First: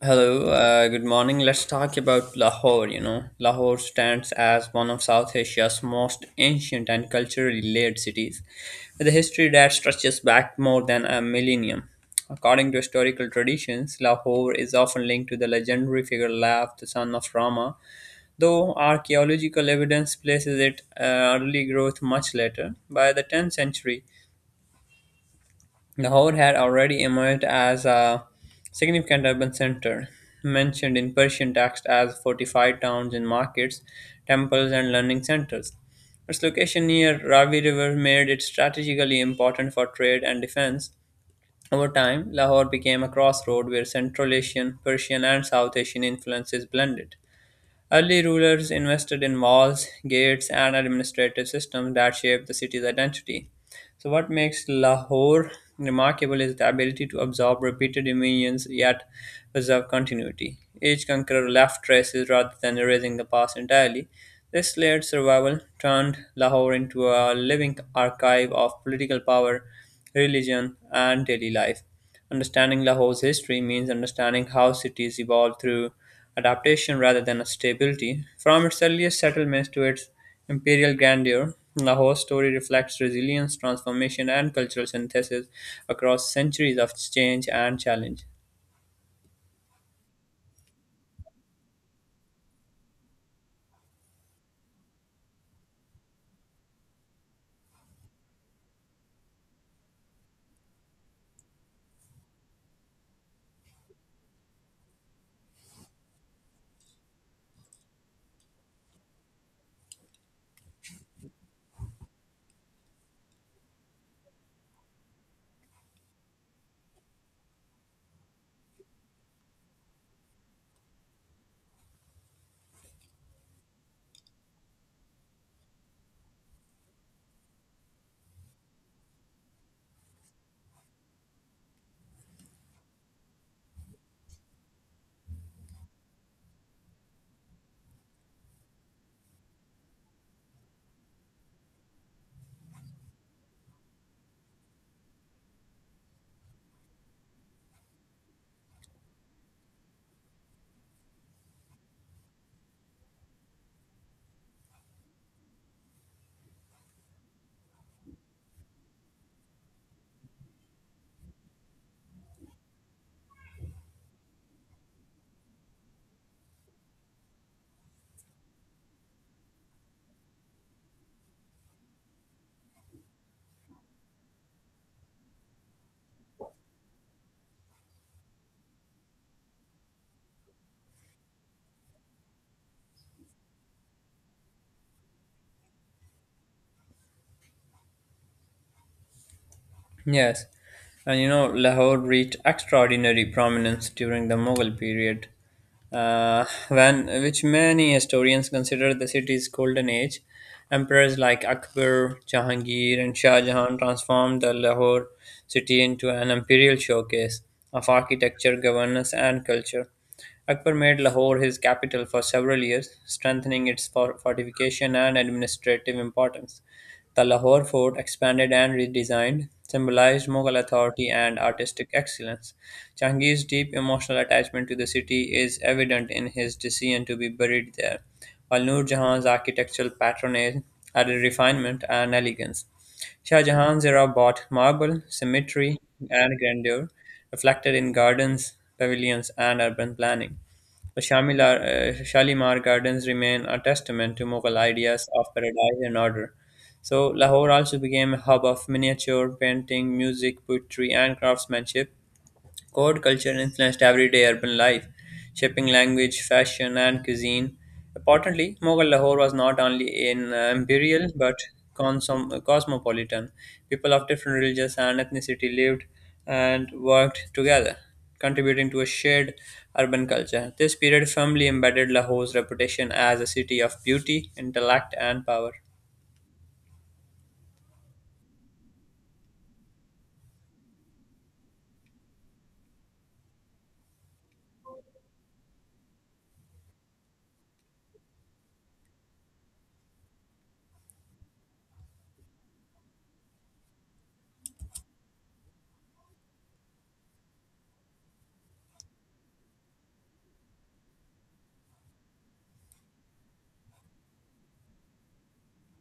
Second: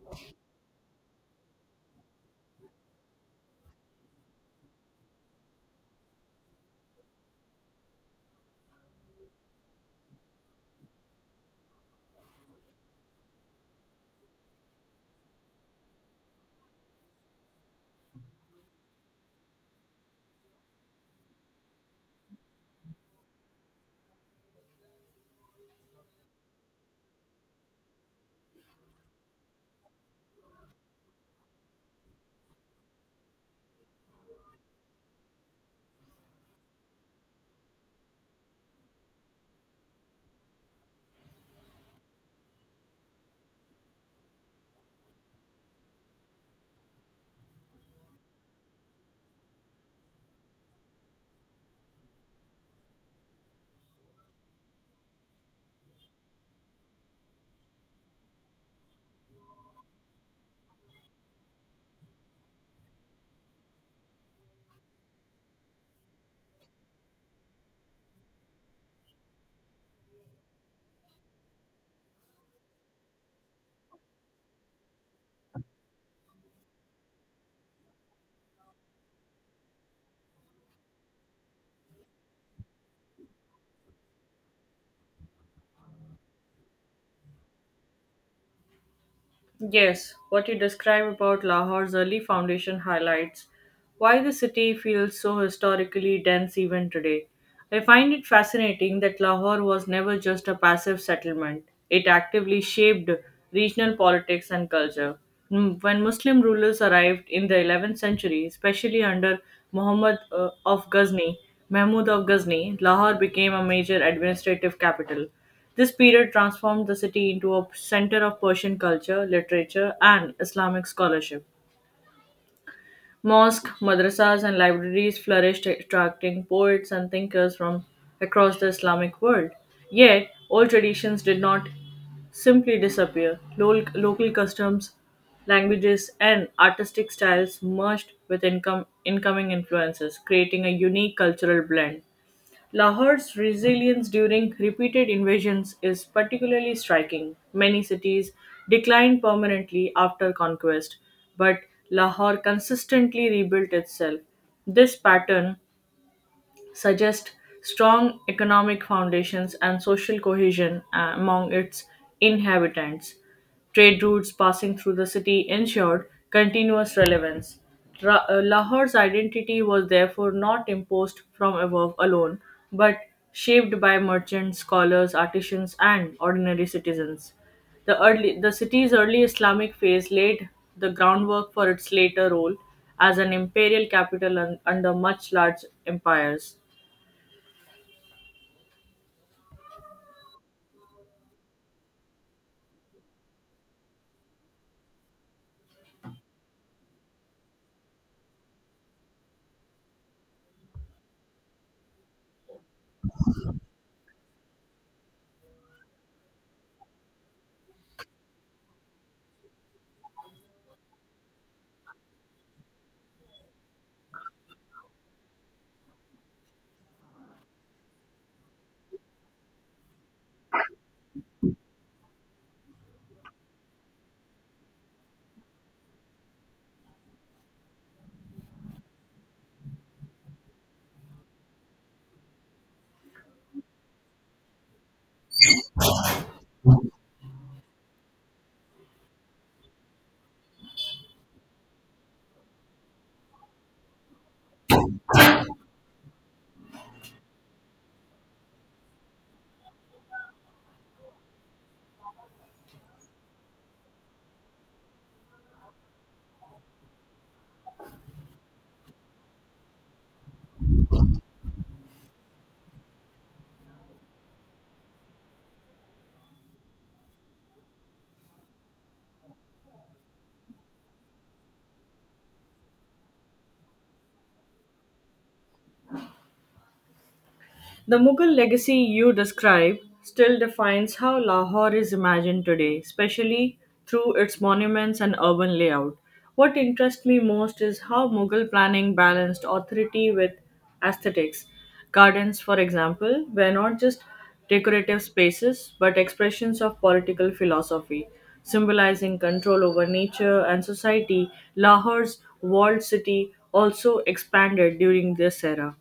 Hello, good morning. Let's talk about Lahore. You know, Lahore stands as one of South Asia's most ancient and culturally layered cities, with a history that stretches back more than a millennium. According to historical traditions, Lahore is often linked to the legendary figure Lav, the son of Rama, though archaeological evidence places it early growth much later. By the 10th century, Lahore had already emerged as a significant urban center, mentioned in Persian texts as fortified towns and markets, temples, and learning centers. Its location near Ravi River made it strategically important for trade and defense. Over time, Lahore became a crossroad where Central Asian, Persian, and South Asian influences blended. Early rulers invested in walls, gates, and administrative systems that shaped the city's identity. So, what makes Lahore remarkable is the ability to absorb repeated dominions yet preserve continuity. Each conqueror left traces rather than erasing the past entirely. This layered survival turned Lahore into a living archive of political power, religion, and daily life. Understanding Lahore's history means understanding how cities evolved through adaptation rather than stability. From its earliest settlements to its imperial grandeur, Lahore's story reflects resilience, transformation, and cultural synthesis across centuries of change and challenge. Yes, what you describe about Lahore's early foundation highlights why the city feels so historically dense even today. I find it fascinating that Lahore was never just a passive settlement, it actively shaped regional politics and culture. Mm, when Muslim rulers arrived in the 11th century, especially under Muhammad uh, of Ghazni, Mahmud of Ghazni, Lahore became a major administrative capital. This period transformed the city into a center of Persian culture, literature, and Islamic scholarship. Mosques, madrasas, and libraries flourished, attracting poets and thinkers from across the Islamic world. Yet, old traditions did not simply disappear. Local customs, languages, and artistic styles merged with incoming influences, creating a unique cultural blend. Lahore's resilience during repeated invasions is particularly striking. Many cities declined permanently after conquest, but Lahore consistently rebuilt itself. This pattern suggest strong economic foundations and social cohesion among its inhabitants. Trade routes passing through the city ensured continuous relevance. Lahore's identity was therefore not imposed from above alone, but shaped by merchants, scholars, artisans, and ordinary citizens. The city's early Islamic phase laid the groundwork for its later role as an imperial capital under much large empires. Yes, and you know, Lahore reached extraordinary prominence during the Mughal period, when which many historians consider the city's golden age. Emperors like Akbar, Jahangir, and Shah Jahan transformed the Lahore city into an imperial showcase of architecture, governance, and culture. Akbar made Lahore his capital for several years, strengthening its fortification and administrative importance. The Lahore fort, expanded and redesigned, symbolized Mughal authority and artistic excellence. Jahangir's deep emotional attachment to the city is evident in his decision to be buried there, while Nur Jahan's architectural patronage added refinement and elegance. Shah Jahan's era brought marble, symmetry, and grandeur, reflected in gardens, pavilions, and urban planning. The Shalimar Gardens remain a testament to Mughal ideas of paradise and order, so Lahore also became a hub of miniature painting, music, poetry, and craftsmanship. Court culture influenced everyday urban life, shaping language, fashion, and cuisine. Importantly, Mughal Lahore was not only an imperial but cosmopolitan. People of different religions and ethnicity lived and worked together, contributing to a shared urban culture. This period firmly embedded Lahore's reputation as a city of beauty, intellect, and power. The Mughal legacy you describe still defines how Lahore is imagined today, especially through its monuments and urban layout. What interests me most is how Mughal planning balanced authority with aesthetics. Gardens, for example, were not just decorative spaces but expressions of political philosophy, symbolizing control over nature and society. Lahore's walled city also expanded during this era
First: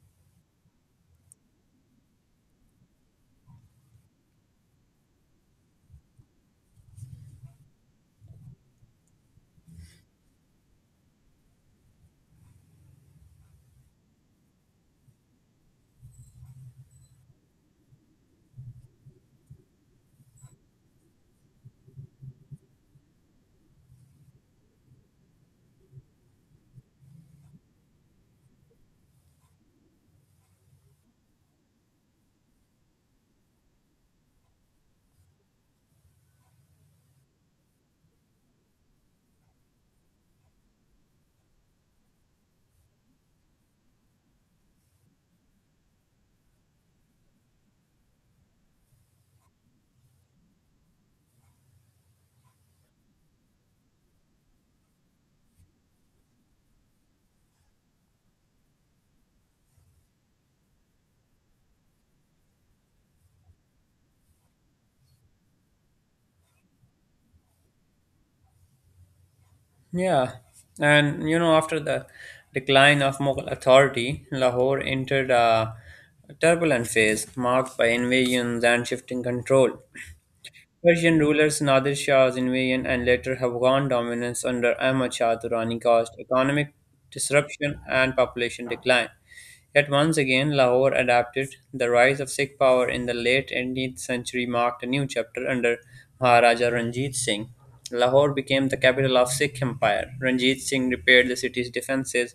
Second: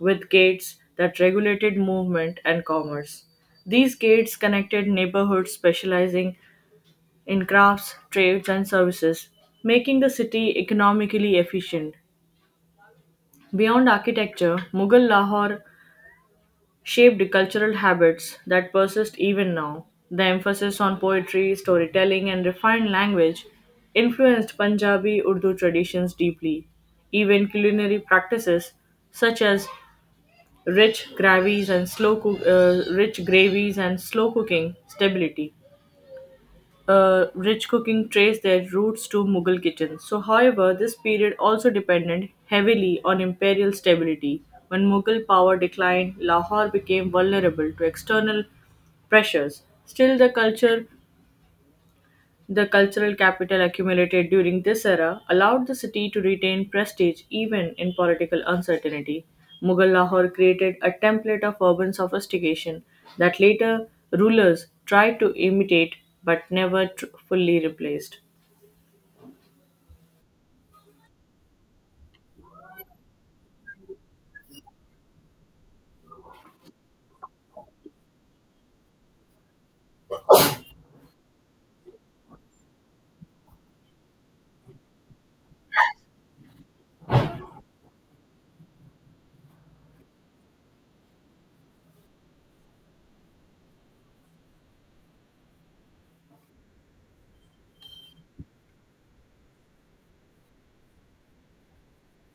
with gates that regulated movement and commerce. These gates connected neighborhoods specializing in crafts, trades, and services, making the city economically efficient. Beyond architecture, Mughal Lahore shaped cultural habits that persist even now. The emphasis on poetry, storytelling, and refined language influenced Punjabi Urdu traditions deeply. Even culinary practices such as rich gravies and slow cooking stability. Rich cooking trace their roots to Mughal kitchens. So, however, this period also depended heavily on imperial stability. When Mughal power declined, Lahore became vulnerable to external pressures. Still, the culture the cultural capital accumulated during this era allowed the city to retain prestige even in political uncertainty. Mughal Lahore created a template of urban sophistication that later rulers tried to imitate but never tr- fully replaced. Yeah, and you know, after the decline of Mughal authority, Lahore entered a turbulent phase marked by invasions and shifting control. Persian rulers Nadir Shah's invasion and later Afghan dominance under Ahmad Shah Durrani caused economic disruption and population decline. Yet once again, Lahore adapted. The rise of Sikh power in the late 18th century marked a new chapter under Maharaja Ranjit Singh. Lahore became the capital of Sikh Empire. Ranjit Singh repaired the city's defenses,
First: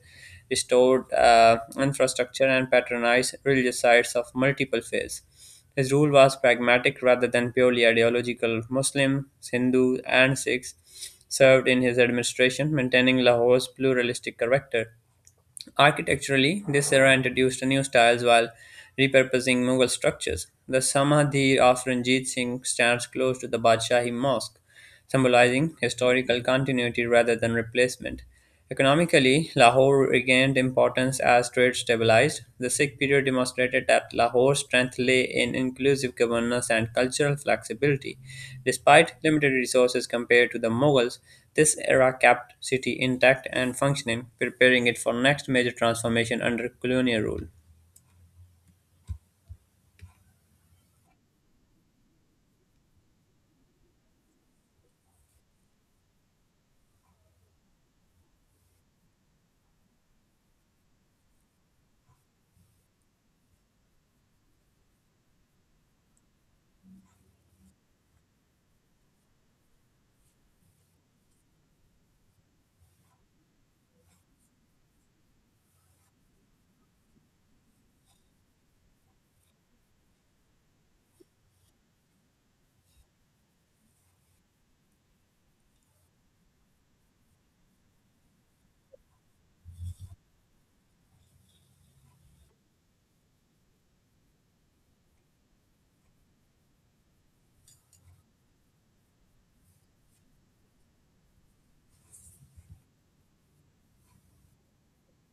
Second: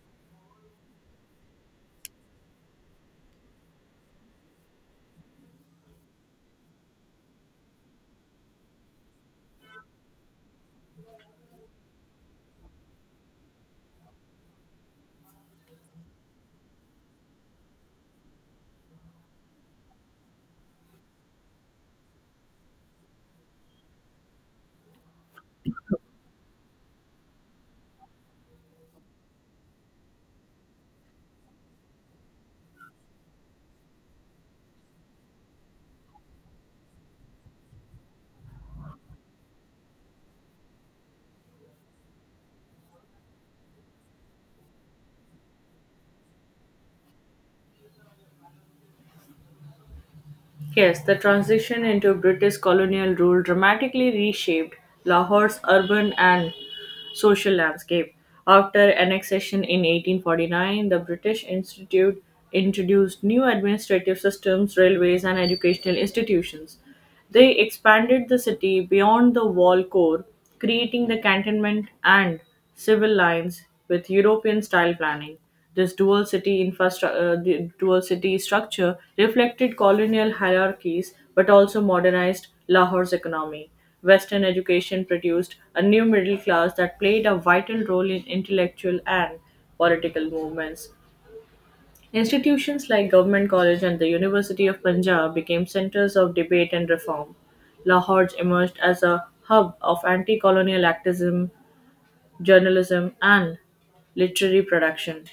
restored infrastructure, and patronized religious sites of multiple faiths. His rule was pragmatic rather than purely ideological. Muslims, Hindus, and Sikhs served in his administration, maintaining Lahore's pluralistic character. Architecturally, this era introduced new styles while repurposing Mughal structures. The Samadhi of Ranjit Singh stands close to the Badshahi Mosque, symbolizing historical continuity rather than replacement. Economically, Lahore regained importance as trade. After it stabilized, the Sikh period demonstrated that Lahore's strength lay in inclusive governance and cultural flexibility. Despite limited resources compared to the Mughals, this era kept city intact and functioning, preparing it for next major transformation under colonial rule. Yes, the transition into British colonial rule dramatically reshaped Lahore's urban and social landscape. After annexation in 1849, the British Institute introduced new administrative systems, railways, and educational institutions. They expanded the city beyond the wall core, creating the cantonment and civil lines with European style planning. This dual city infrastructure, the dual city structure reflected colonial hierarchies but also modernized Lahore's economy. Western education produced a new middle class that played a vital role in intellectual and political movements. Institutions like Government College and the University of Punjab became centers of debate and reform. Lahore emerged as a hub of anti colonial activism journalism and literary production.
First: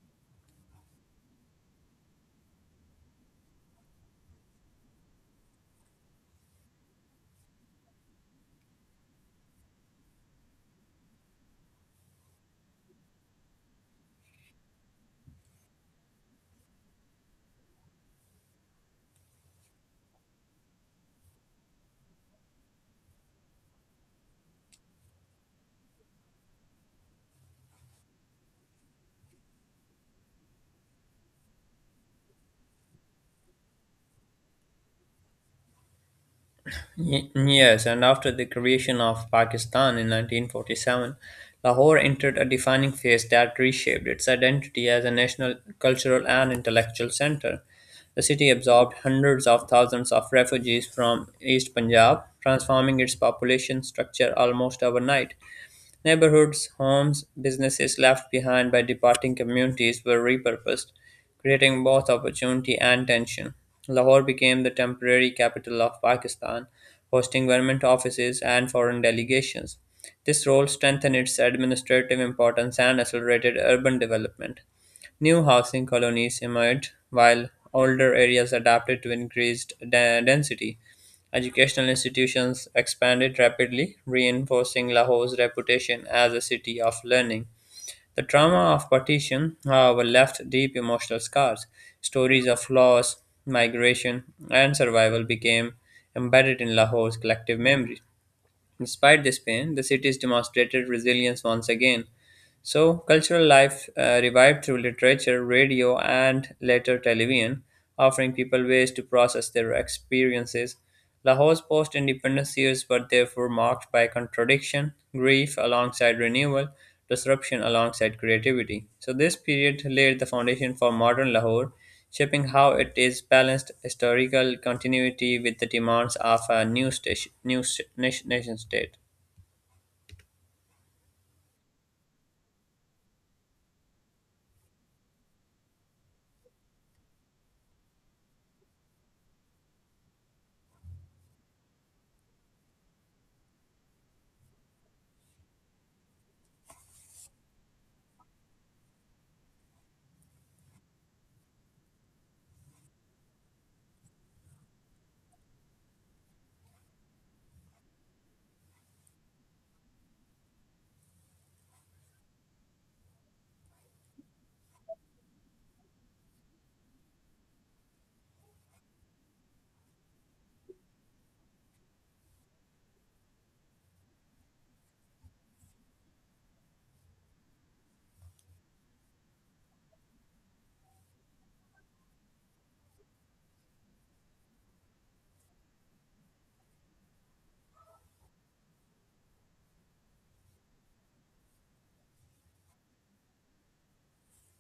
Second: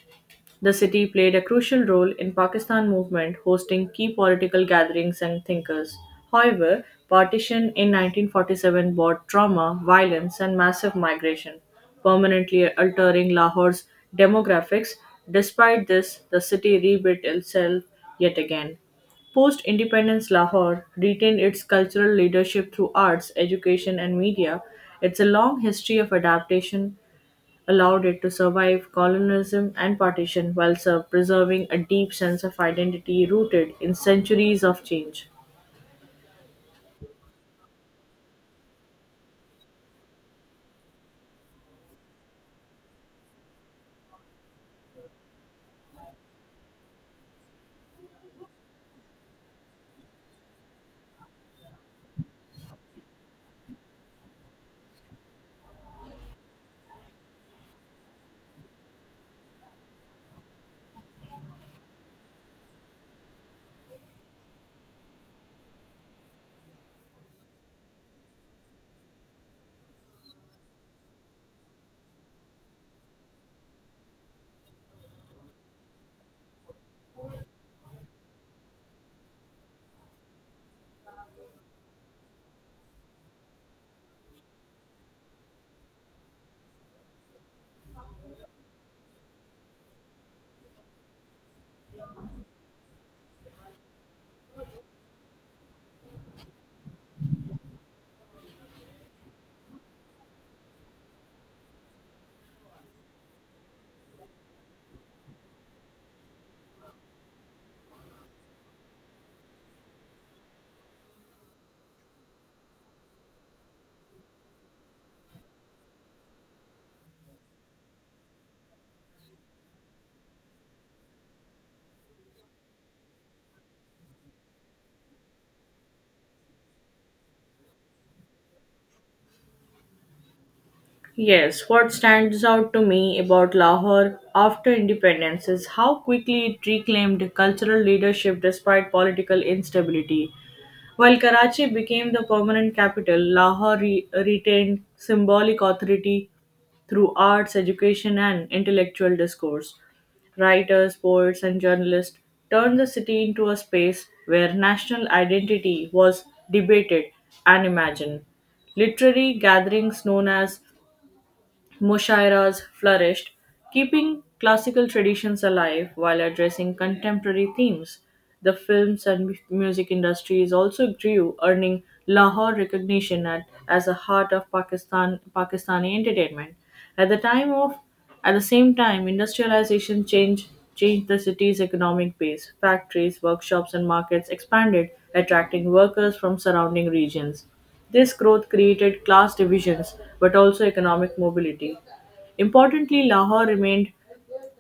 The city played a crucial role in Pakistan movement, hosting key political gatherings and thinkers. However, partition in 1947 brought trauma, violence and massive migration, permanently altering Lahore's demographics. Despite this, the city rebuilt itself yet again. Post independence, Lahore retained its cultural leadership through arts, education, and media. It's a long history of adaptation allowed it to survive colonialism and partition while preserving a deep sense of identity rooted in centuries of change. Yes, and after the creation of Pakistan in 1947, Lahore entered a defining phase that reshaped its identity as a national, cultural, and intellectual center. The city absorbed hundreds of thousands of refugees from East Punjab, transforming its population structure almost overnight. Neighborhoods, homes, businesses left behind by departing communities were repurposed, creating both opportunity and tension. Lahore became the temporary capital of Pakistan, hosting government offices and foreign delegations. This role strengthened its administrative importance and accelerated urban development. New housing colonies emerged, while older areas adapted to increased density. Educational institutions expanded rapidly, reinforcing Lahore's reputation as a city of learning. The trauma of partition, however, left deep emotional scars. Stories of loss, migration, and survival became embedded in Lahore's collective memory. Despite this pain, the cities demonstrated resilience once again. So, cultural life revived through literature, radio, and later television, offering people ways to process their experiences. Lahore's post independence years were therefore marked by contradiction, grief alongside renewal, disruption alongside creativity. So, this period laid the foundation for modern Lahore, shaping how it is balanced historical continuity with the demands of a new nation state. Yes, what stands out to me about Lahore after independence is how quickly it reclaimed cultural leadership despite political instability. While Karachi became the permanent capital, Lahore retained symbolic authority through arts, education, and intellectual discourse. Writers, poets, and journalists turned the city into a space where national identity was debated and imagined. Literary gatherings known as Mushairas flourished, keeping classical traditions alive while addressing contemporary themes. The films and music industries also grew, earning Lahore recognition as a heart of Pakistani entertainment. At the time of at the same time, industrialization changed the city's economic base. Factories, workshops, and markets expanded, attracting workers from surrounding regions. This growth created class divisions but also economic mobility. Importantly, Lahore remained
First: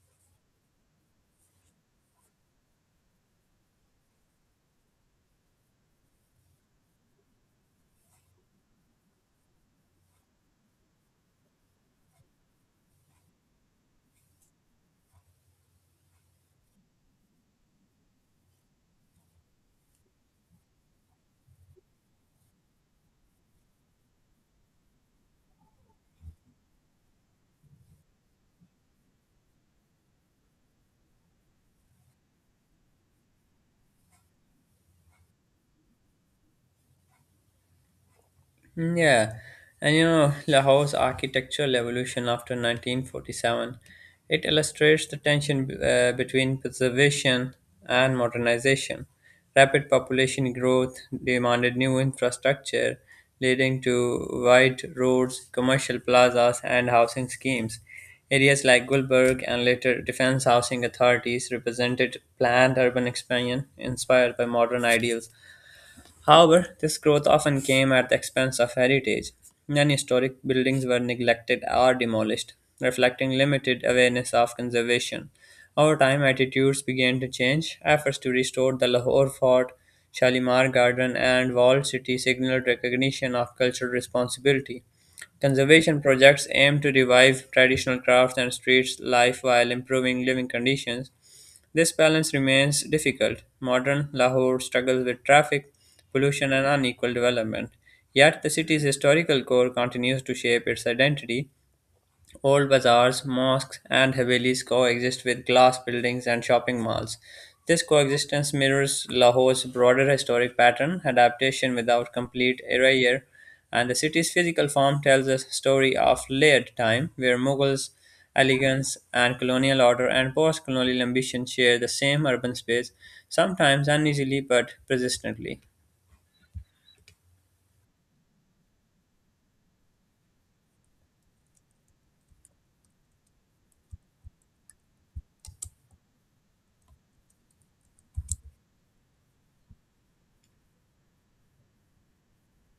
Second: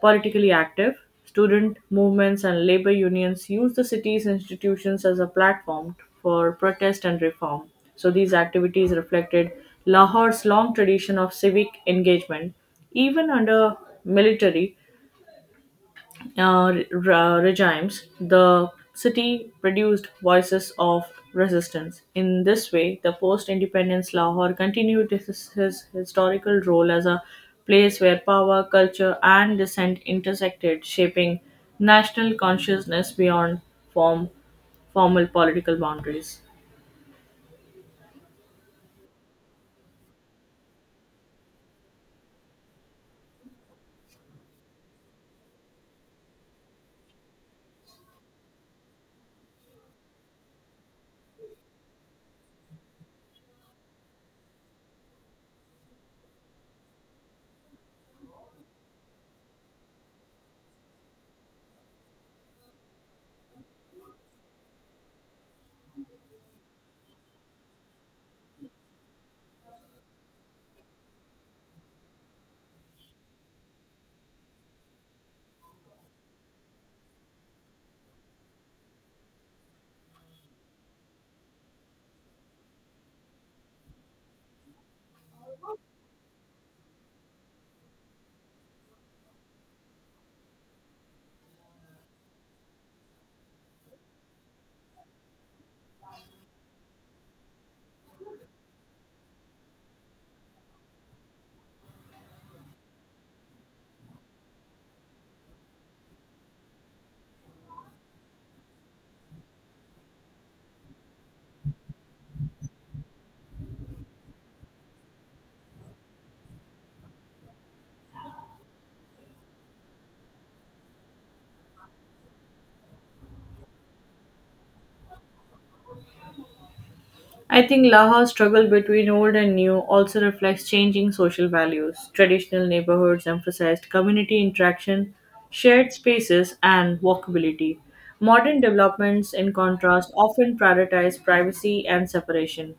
politically active. Student movements and labor unions used the city's institutions as a platform for protest and reform. So these activities reflected Lahore's long tradition of civic engagement, even under military regimes, the city produced voices of resistance. In this way, the post independence Lahore continued his historical role as a place where power, culture, and dissent intersected, shaping national consciousness beyond form, formal political boundaries. Mm, yeah, and you know, Lahore's architectural evolution after 1947, it illustrates the tension between preservation and modernization. Rapid population growth demanded new infrastructure, leading to wide roads, commercial plazas, and housing schemes. Areas like Gulberg and later defense housing authorities represented planned urban expansion inspired by modern ideals. However, this growth often came at the expense of heritage. Many historic buildings were neglected or demolished, reflecting limited awareness of conservation. Over time, attitudes began to change. Efforts to restore the Lahore Fort, Shalimar Garden, and walled city signaled recognition of cultural responsibility. Conservation projects aim to revive traditional crafts and street life while improving living conditions. This balance remains difficult. Modern Lahore struggles with traffic, pollution, and unequal development. Yet the city's historical core continues to shape its identity. Old bazaars, mosques, and Havelis coexist with glass buildings and shopping malls. This coexistence mirrors Lahore's broader historic pattern, adaptation without complete erasure, and the city's physical form tells a story of layered time, where Mughals, elegance, and colonial order and post colonial ambition share the same urban space, sometimes uneasily but persistently. I think Laha's struggle between old and new also reflects changing social values. Traditional neighborhoods emphasized community interaction, shared spaces, and walkability. Modern developments, in contrast, often prioritize privacy and separation.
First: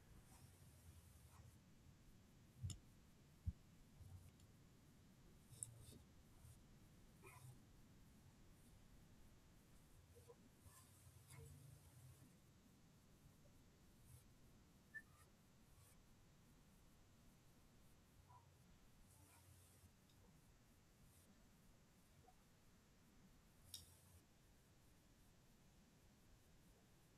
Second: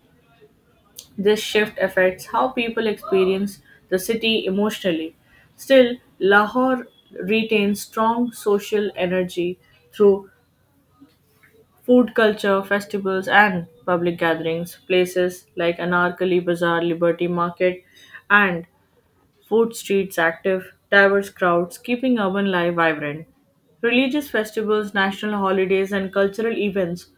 This shift affects how people experience the city emotionally. Still, Lahore retains strong social energy through Food culture, festivals, and public gatherings, places like Anarkali Bazaar, Liberty Market, and food streets active, diverse crowds, keeping urban life vibrant. Religious festivals, national holidays, and cultural events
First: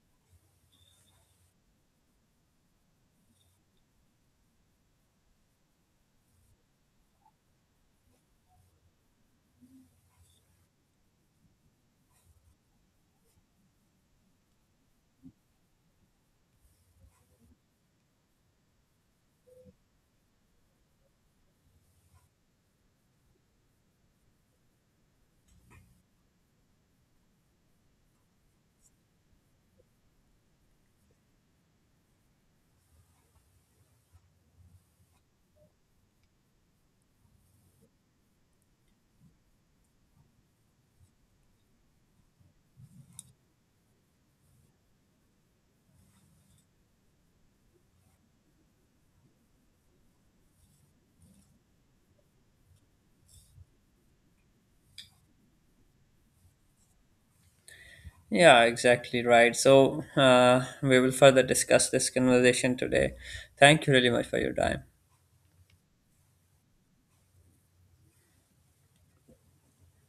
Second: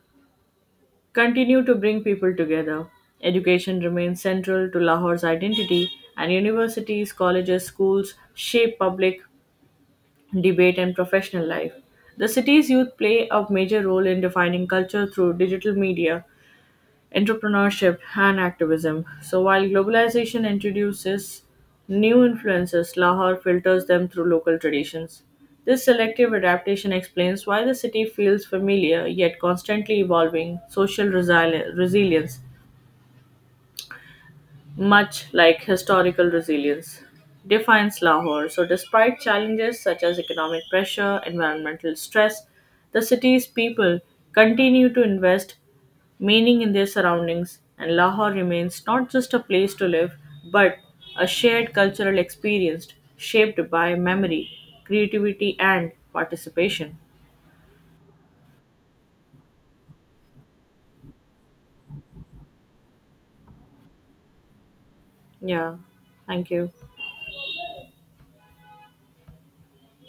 continue to bring people together. Education remains central to Lahore's identity, and universities, colleges, schools shape public debate and professional life. The city's youth play a major role in defining culture through digital media, entrepreneurship, and activism. So, while globalization introduces new influences, Lahore filters them through local traditions. This selective adaptation explains why the city feels familiar yet constantly evolving social resilience much like historical resilience, defines Lahore. So, despite challenges such as economic pressure, environmental stress, the city's people continue to invest meaning in their surroundings, and Lahore remains not just a place to live but a shared cultural experience shaped by memory, creativity, and participation. Yeah, exactly right. So we will further discuss this conversation today. Thank you really much for your time. Yeah, thank you.